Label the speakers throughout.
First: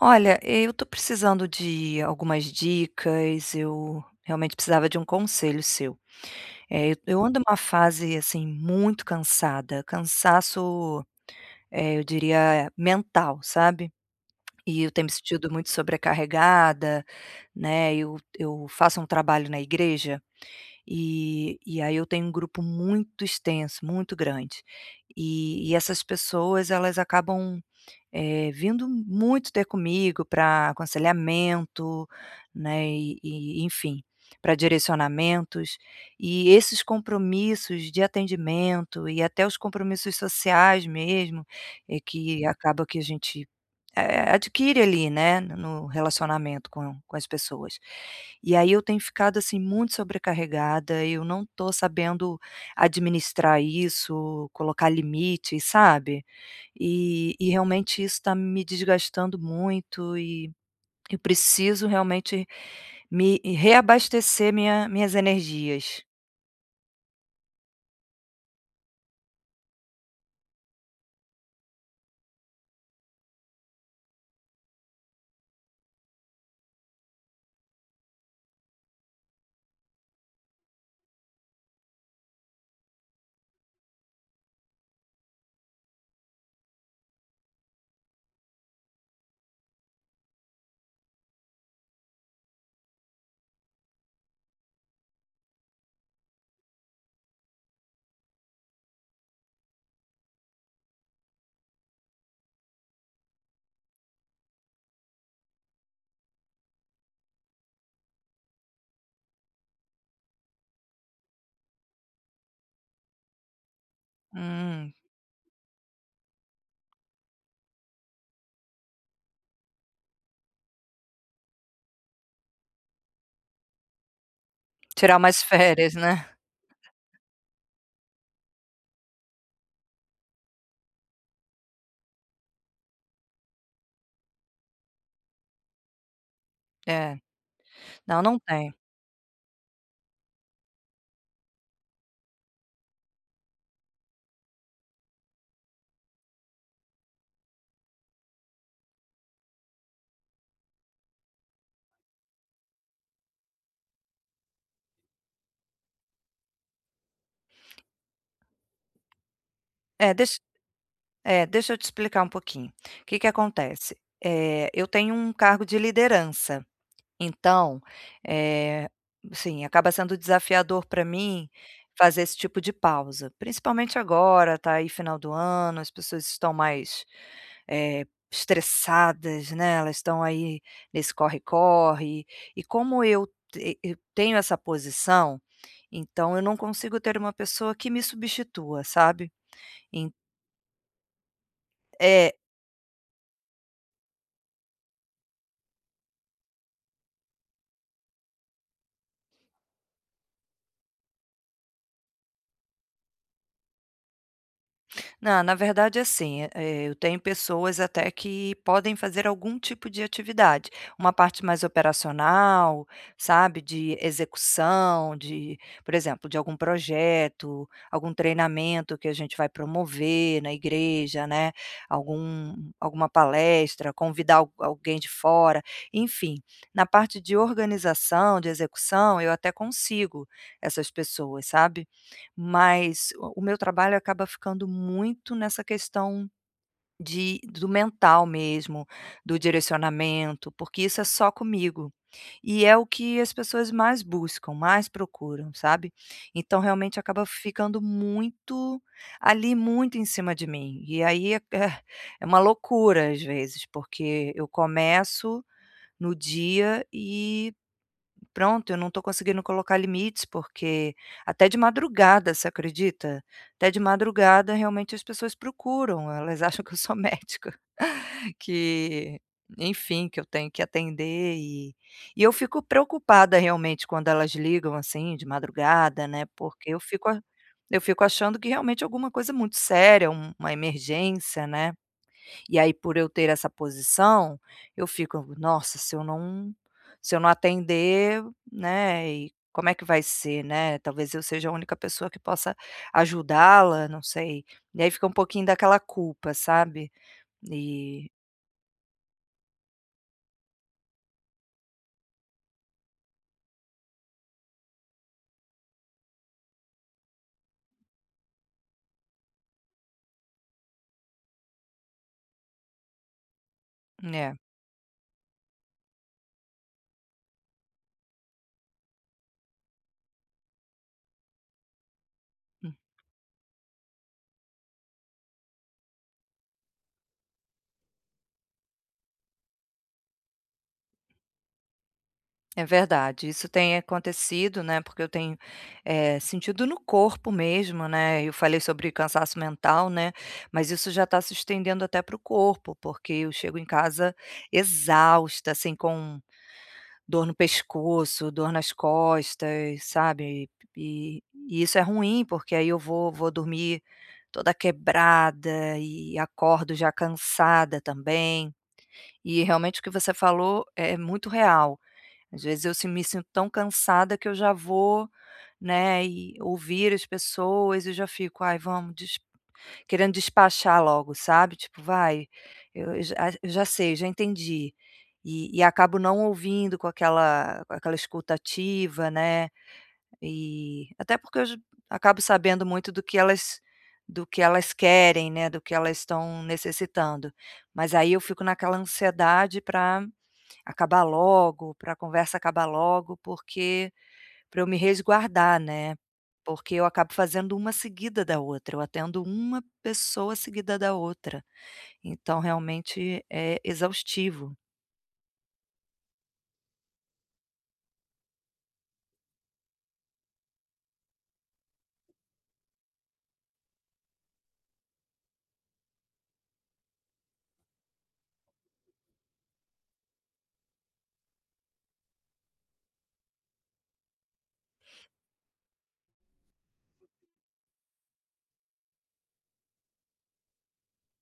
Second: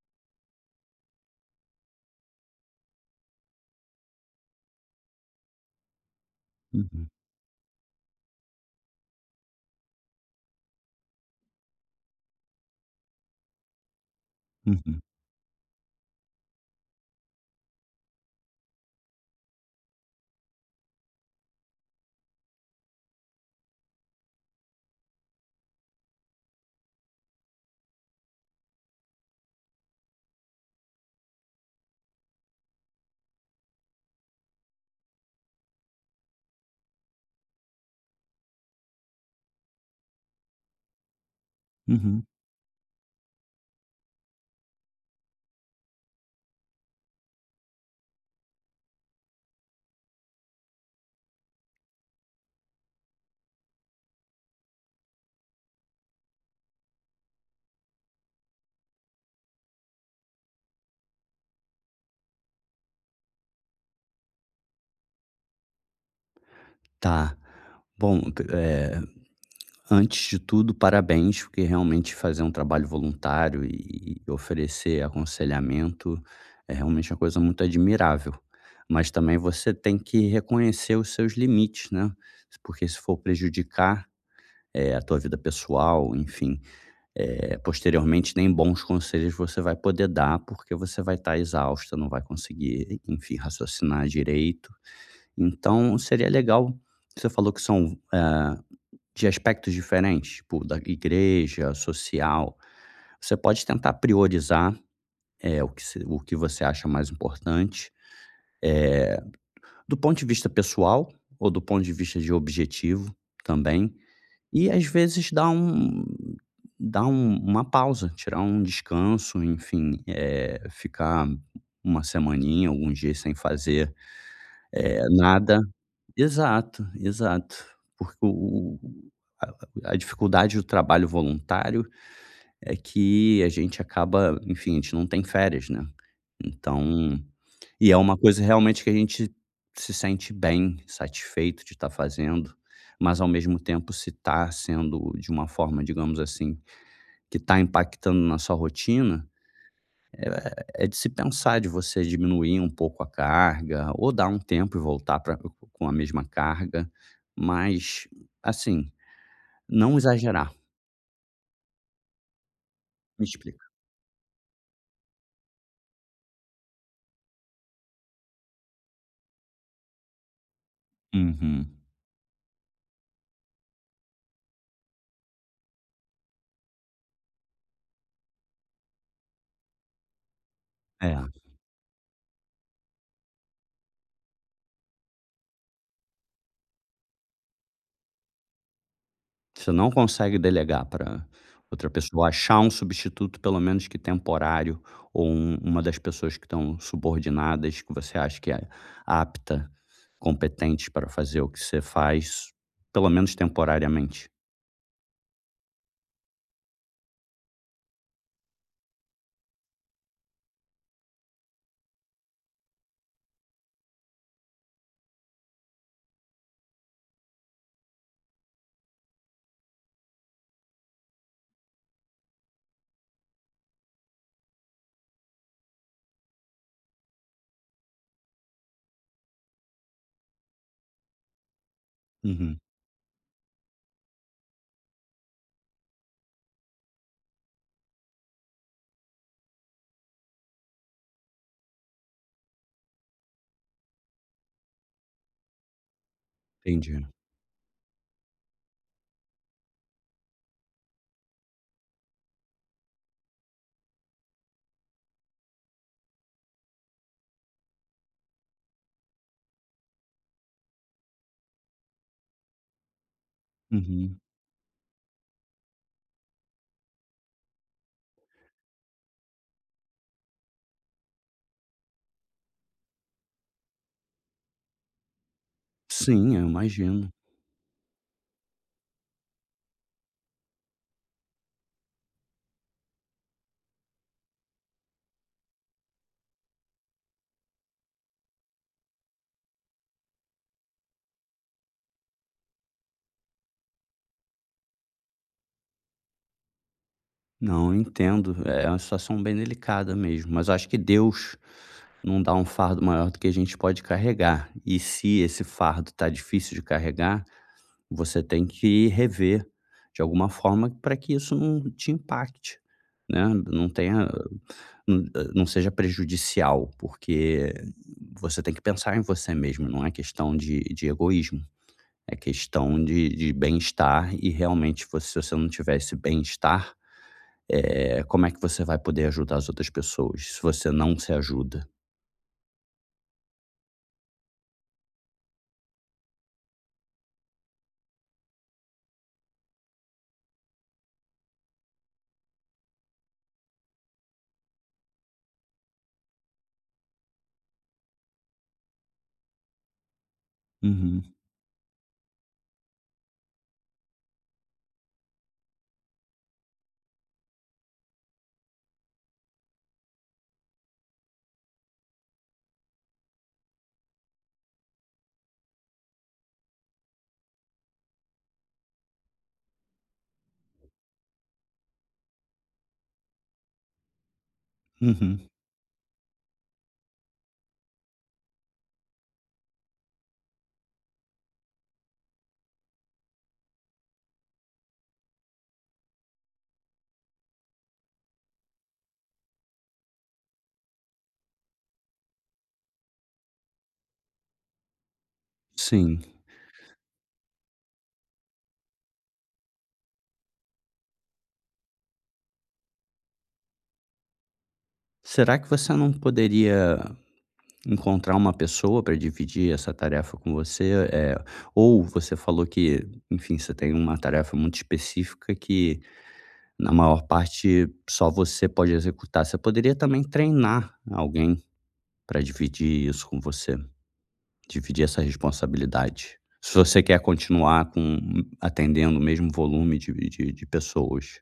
Speaker 1: Olha, eu tô precisando de algumas dicas, eu realmente precisava de um conselho seu. Eh, eu
Speaker 2: Uhum,
Speaker 1: eu ando numa fase, assim, muito cansada, cansaço, eu diria mental, sabe. E eu
Speaker 2: uhum,
Speaker 1: tenho me sentido muito sobrecarregada, né, eu faço um trabalho na igreja, e aí eu tenho um grupo muito extenso, muito grande, e essas pessoas elas acabam vindo muito ter comigo para aconselhamento, né, e enfim, para direcionamentos. E esses compromissos de atendimento e até os compromissos sociais mesmo, é
Speaker 2: uhum.
Speaker 1: que acaba que a gente, adquire ali, né, no relacionamento com as pessoas. E aí eu tenho ficado, assim, muito sobrecarregada, eu não tô sabendo administrar isso, colocar limites, sabe? E realmente isso está me desgastando muito e eu preciso realmente me reabastecer minhas energias.
Speaker 2: Tá. Bom, antes de tudo, parabéns, porque realmente fazer um trabalho voluntário e oferecer aconselhamento é realmente uma coisa muito admirável. Mas também você tem que reconhecer os seus limites, né, porque se for prejudicar, a tua vida pessoal, enfim, posteriormente nem bons conselhos você vai poder dar, porque você vai estar exausta, não vai conseguir, enfim, raciocinar direito. Então seria legal, você falou que são, de aspectos diferentes, tipo da igreja, social. Você pode tentar priorizar, o que se o que você acha mais importante, do ponto de vista pessoal ou do ponto de vista de objetivo também. E às
Speaker 1: Hum,
Speaker 2: vezes dar um uma pausa, tirar um descanso, enfim, ficar uma semaninha, alguns dias sem fazer,
Speaker 1: tirar mais
Speaker 2: nada.
Speaker 1: férias, né.
Speaker 2: Exato, exato. Porque o a dificuldade do trabalho voluntário é que a gente acaba, enfim, a gente não tem férias, né. Então
Speaker 1: É.
Speaker 2: e é uma
Speaker 1: Não, não
Speaker 2: coisa
Speaker 1: tem.
Speaker 2: realmente que a gente se sente bem, satisfeito de estar fazendo, mas ao mesmo tempo se está sendo de uma forma, digamos assim, que está impactando na sua rotina, é de se pensar de você diminuir um pouco a carga, ou dar um tempo e voltar pra com a mesma carga, mas, assim, não
Speaker 1: É, deixa
Speaker 2: exagerar.
Speaker 1: deixa eu te explicar um pouquinho. O que
Speaker 2: Me
Speaker 1: que
Speaker 2: explica.
Speaker 1: acontece? É, eu tenho um cargo de liderança. Então, eh, assim, acaba sendo desafiador para mim
Speaker 2: Uhum.
Speaker 1: fazer esse tipo de pausa, principalmente agora, tá aí final do ano, as pessoas estão mais, estressadas, né, elas estão aí nesse
Speaker 2: É,
Speaker 1: corre-corre, e como eu te eu tenho essa posição, então eu não consigo ter uma pessoa que me substitua, sabe.
Speaker 2: você não
Speaker 1: En
Speaker 2: consegue delegar para outra pessoa,
Speaker 1: é.
Speaker 2: achar um substituto pelo menos que temporário, ou uma das pessoas que estão subordinadas, que você acha que é apta, competente para fazer o que você faz, pelo menos temporariamente.
Speaker 1: Não, na verdade, assim, eu tenho pessoas até que podem fazer algum tipo de atividade. Uma parte mais operacional, sabe, de execução, de, por exemplo, de algum projeto, algum treinamento que a gente vai promover na igreja, né, algum alguma palestra, convidar al alguém de fora, enfim. Na parte de organização, de execução, eu até consigo essas pessoas, sabe.
Speaker 2: Uhum,
Speaker 1: Mas o meu trabalho acaba ficando muito nessa questão de do mental mesmo, do direcionamento, porque isso é só comigo. E é o que as pessoas mais buscam, mais procuram, sabe. Então realmente
Speaker 2: entendi.
Speaker 1: acaba ficando muito ali, muito em cima de mim. E aí é é uma loucura às vezes, porque eu começo no dia e pronto, eu não estou conseguindo colocar limites, porque até de madrugada, você acredita? Até de
Speaker 2: Uhum.
Speaker 1: madrugada, realmente, as pessoas procuram, elas acham que eu sou médica, que enfim, que eu tenho que atender e eu fico preocupada, realmente, quando elas ligam, assim, de madrugada, né,
Speaker 2: Sim, eu
Speaker 1: porque eu
Speaker 2: imagino.
Speaker 1: fico a eu fico achando que realmente é alguma coisa muito séria, uma emergência, né. E aí por eu ter essa posição, eu fico: "Nossa, se eu não se eu não atender, né, e como é que vai ser, né? Talvez eu seja a única pessoa que possa ajudá-la, não sei". E aí fica um pouquinho daquela culpa, sabe?
Speaker 2: Não, eu
Speaker 1: E
Speaker 2: entendo. É uma situação bem delicada mesmo, mas eu acho que Deus não dá um fardo maior do que a gente pode carregar. E se esse fardo está difícil de carregar, você tem que rever de alguma forma para que isso não te impacte, né? Não tenha,
Speaker 1: né
Speaker 2: não não seja prejudicial, porque você tem que pensar em você mesmo. Não é questão de egoísmo, é questão de bem-estar. E realmente, você- se você não tiver esse bem-estar, como é que você vai poder ajudar as outras pessoas se você não se ajuda?
Speaker 1: É verdade, isso tem acontecido, né, porque eu tenho, sentido no corpo mesmo, né, eu falei sobre cansaço mental, né, mas isso já está se estendendo até para o corpo, porque eu chego em casa exausta, assim, com dor no pescoço, dor nas costas, sabe,
Speaker 2: Uhum,
Speaker 1: e e isso é ruim, porque aí eu vou dormir toda quebrada e acordo já cansada também, e realmente o que você falou é muito real. Às vezes eu se me sinto tão cansada que eu já vou, né, e ouvir as pessoas e já fico: "Ai, vamos des", querendo despachar logo, sabe, tipo: "Vai, eu eu já eu já sei, já entendi".
Speaker 2: uhum,
Speaker 1: E acabo não ouvindo com aquela escuta ativa, né, e até porque eu j acabo sabendo muito do que elas querem, né, do que elas estão necessitando. Mas aí eu fico naquela ansiedade para acabar logo, para a conversa acabar logo, porque para eu me resguardar, né,
Speaker 2: sim.
Speaker 1: porque eu acabo fazendo uma seguida da outra, eu atendo uma pessoa seguida da outra, então realmente é exaustivo.
Speaker 2: Será que você não poderia encontrar uma pessoa para dividir essa tarefa com você? Ou você falou que, enfim, você tem uma tarefa muito específica que, na maior parte, só você pode executar. Você poderia também treinar alguém para dividir isso com você. Dividir essa responsabilidade. Se você quer continuar com atendendo o mesmo volume de pessoas.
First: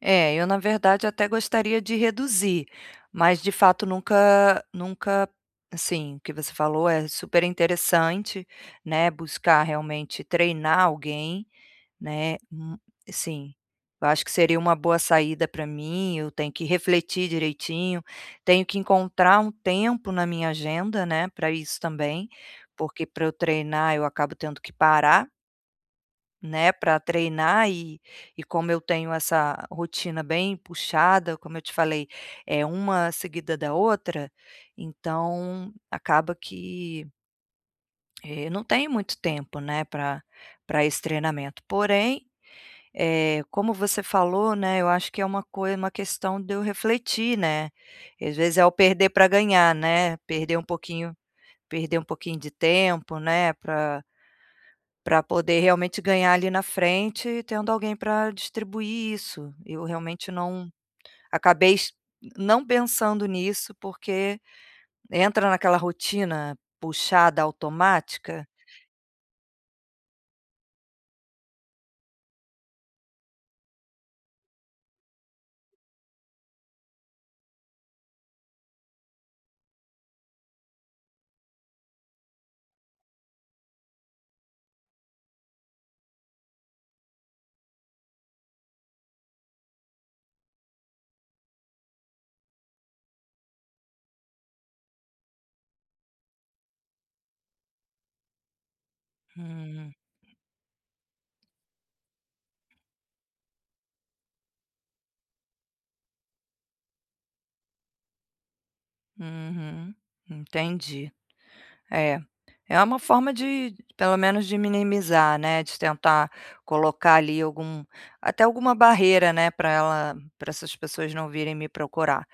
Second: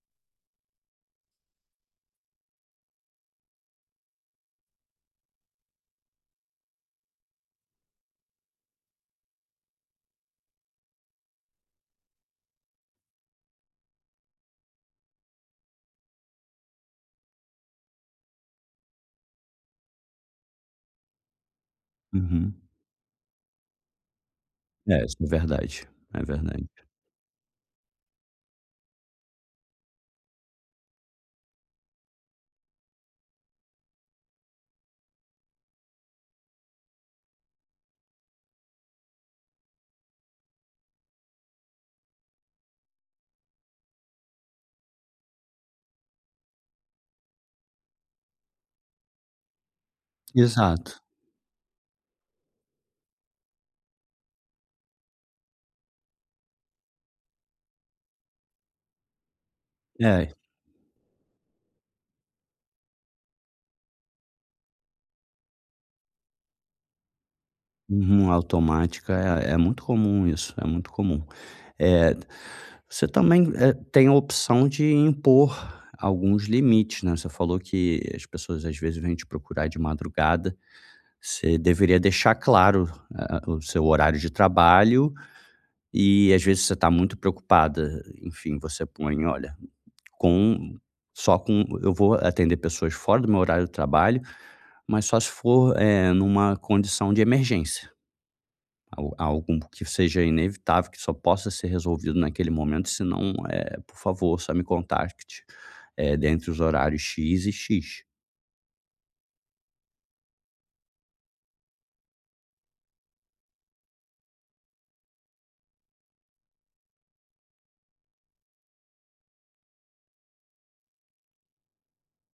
Speaker 1: É, eu na verdade até gostaria de reduzir, mas de fato nunca assim, o que você falou é super interessante, né, buscar realmente treinar alguém, né, sim, eu acho que seria uma boa saída para mim, eu tenho que refletir direitinho, tenho que encontrar um tempo na minha agenda, né, para isso também,
Speaker 2: Uhum.
Speaker 1: porque para eu treinar eu acabo tendo que
Speaker 2: É, isso é
Speaker 1: parar,
Speaker 2: verdade, é verdade.
Speaker 1: né, para treinar e como eu tenho essa rotina bem puxada, como eu te falei, é uma seguida da outra, então acaba que, eu não tenho muito tempo, né, para esse treinamento. Porém é como você falou, né, eu acho que é uma coisa, uma questão de eu refletir, né, às vezes é o perder para ganhar, né,
Speaker 2: Exato.
Speaker 1: perder um pouquinho de tempo, né, para para poder realmente ganhar ali na frente, tendo alguém para distribuir isso. Eu realmente
Speaker 2: É.
Speaker 1: não acabei es não pensando nisso, porque entra naquela rotina puxada
Speaker 2: Uhum,
Speaker 1: automática.
Speaker 2: automática é é muito comum isso, é muito comum. Eh, você também, tem a opção de impor alguns limites, né, você falou que as pessoas às vezes vêm te procurar de madrugada, você deveria deixar claro a o seu horário de trabalho. E às vezes você está muito preocupada, enfim, você põe: "Olha, com só com eu vou atender pessoas fora do meu horário de trabalho, mas só se for, numa condição de emergência, al algo que
Speaker 1: Hum,
Speaker 2: seja inevitável, que só possa ser resolvido naquele momento, senão, por favor, só me contacte, dentre os horários X e X".
Speaker 1: uhum, entendi. É, é uma forma de pelo menos de minimizar, né, de tentar colocar ali algum até alguma barreira, né, para essas pessoas não virem me procurar.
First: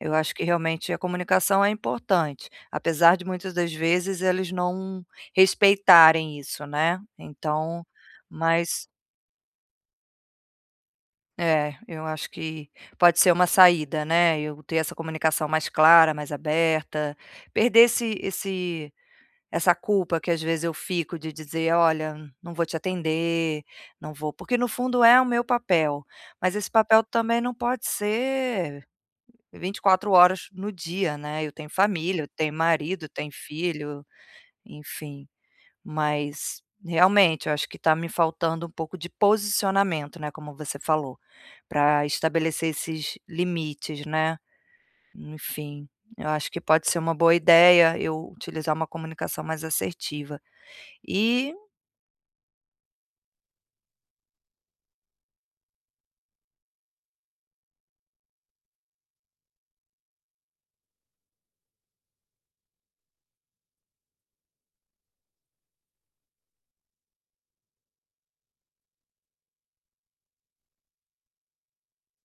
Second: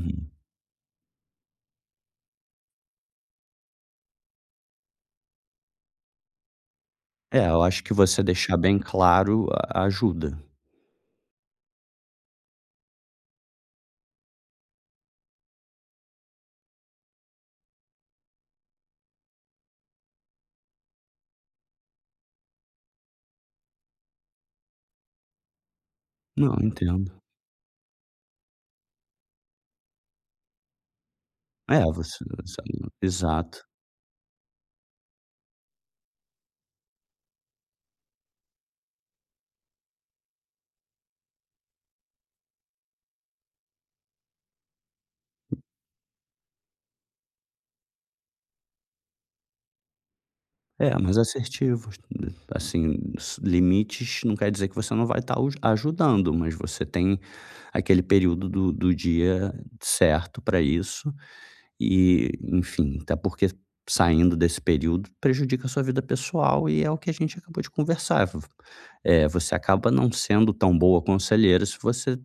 Speaker 1: Eu acho que realmente a comunicação é importante, apesar de muitas das vezes eles não respeitarem isso, né,
Speaker 2: É, eu acho
Speaker 1: então
Speaker 2: que você deixar bem
Speaker 1: mas
Speaker 2: claro a ajuda.
Speaker 1: é, eu acho que pode ser uma saída, né, eu ter essa comunicação mais clara, mais aberta, perder esse essa culpa que às vezes eu fico de dizer: "Olha, não vou te atender, não vou", porque no fundo é o meu papel,
Speaker 2: Não,
Speaker 1: mas esse papel
Speaker 2: entendo.
Speaker 1: também não pode ser 24 horas no dia, né. Eu tenho
Speaker 2: É,
Speaker 1: família,
Speaker 2: você
Speaker 1: eu tenho
Speaker 2: você
Speaker 1: marido, eu tenho
Speaker 2: exato.
Speaker 1: filho, enfim. Mas realmente eu acho que está me faltando um pouco de posicionamento, né, como você falou, para estabelecer esses limites, né. Enfim, eu acho que pode ser uma boa ideia eu utilizar uma comunicação mais assertiva.
Speaker 2: É, mas
Speaker 1: E
Speaker 2: assertivos, assim, s limites não quer dizer que você não vai estar ajudando, mas você tem aquele período do dia certo para isso e, enfim, até porque saindo desse período prejudica a sua vida pessoal e é o que a gente acabou de conversar. V você acaba não sendo tão boa conselheira se você,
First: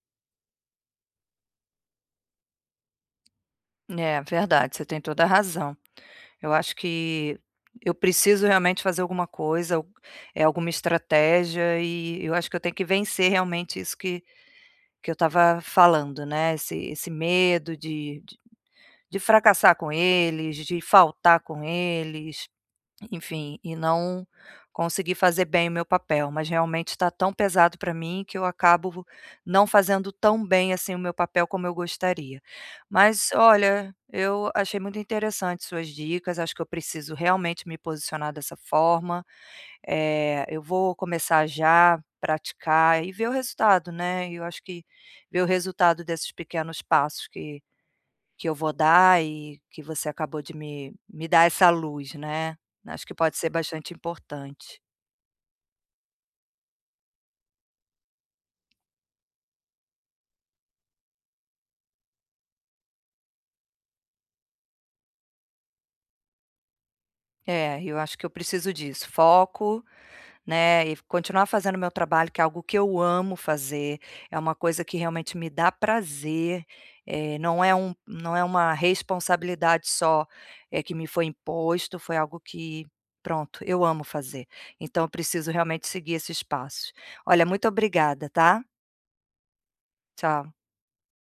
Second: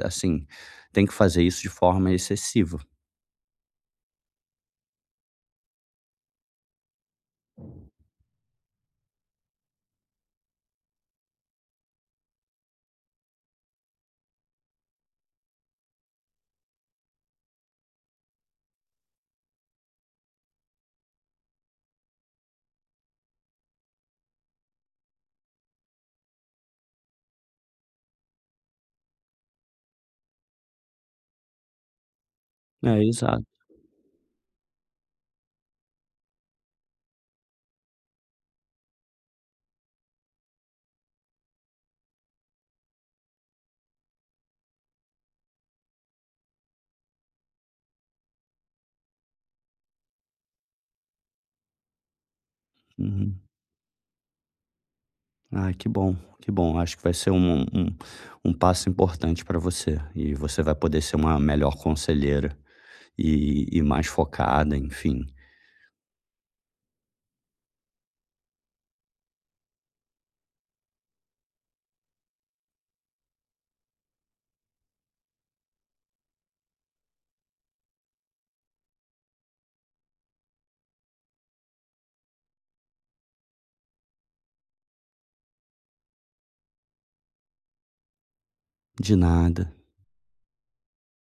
Speaker 2: assim, tem que fazer isso de forma excessiva.
Speaker 1: É verdade, você tem toda a razão. Eu acho que eu preciso realmente fazer alguma coisa, al alguma estratégia e eu acho que eu tenho que vencer realmente isso que eu estava falando, né, esse medo de de fracassar com eles, de faltar com eles. Enfim, e não consegui fazer bem o meu papel, mas realmente está tão pesado para mim que eu acabo não fazendo tão bem assim o meu papel como eu gostaria.
Speaker 2: É,
Speaker 1: Mas
Speaker 2: exato.
Speaker 1: olha, eu achei muito interessante suas dicas, acho que eu preciso realmente me posicionar dessa forma. Eu vou começar já, praticar e ver o resultado, né. E eu acho que ver o resultado desses pequenos passos que eu vou dar e que você acabou de me dar essa luz, né. Acho que pode
Speaker 2: Uhum.
Speaker 1: ser bastante importante.
Speaker 2: Ah, que bom, que bom. Acho que vai ser um, um, um passo importante para você. E você vai poder ser uma melhor conselheira e mais focada, enfim.
Speaker 1: É, eu acho que eu preciso disso, foco, né, e continuar fazendo meu trabalho, que é algo que eu amo fazer, é uma coisa que realmente me dá prazer, não é uma responsabilidade só, que me foi imposto, foi algo que, pronto, eu amo fazer. Então eu preciso realmente seguir esses passos. Olha, muito obrigada, tá.
Speaker 2: De nada.
Speaker 1: Tchau.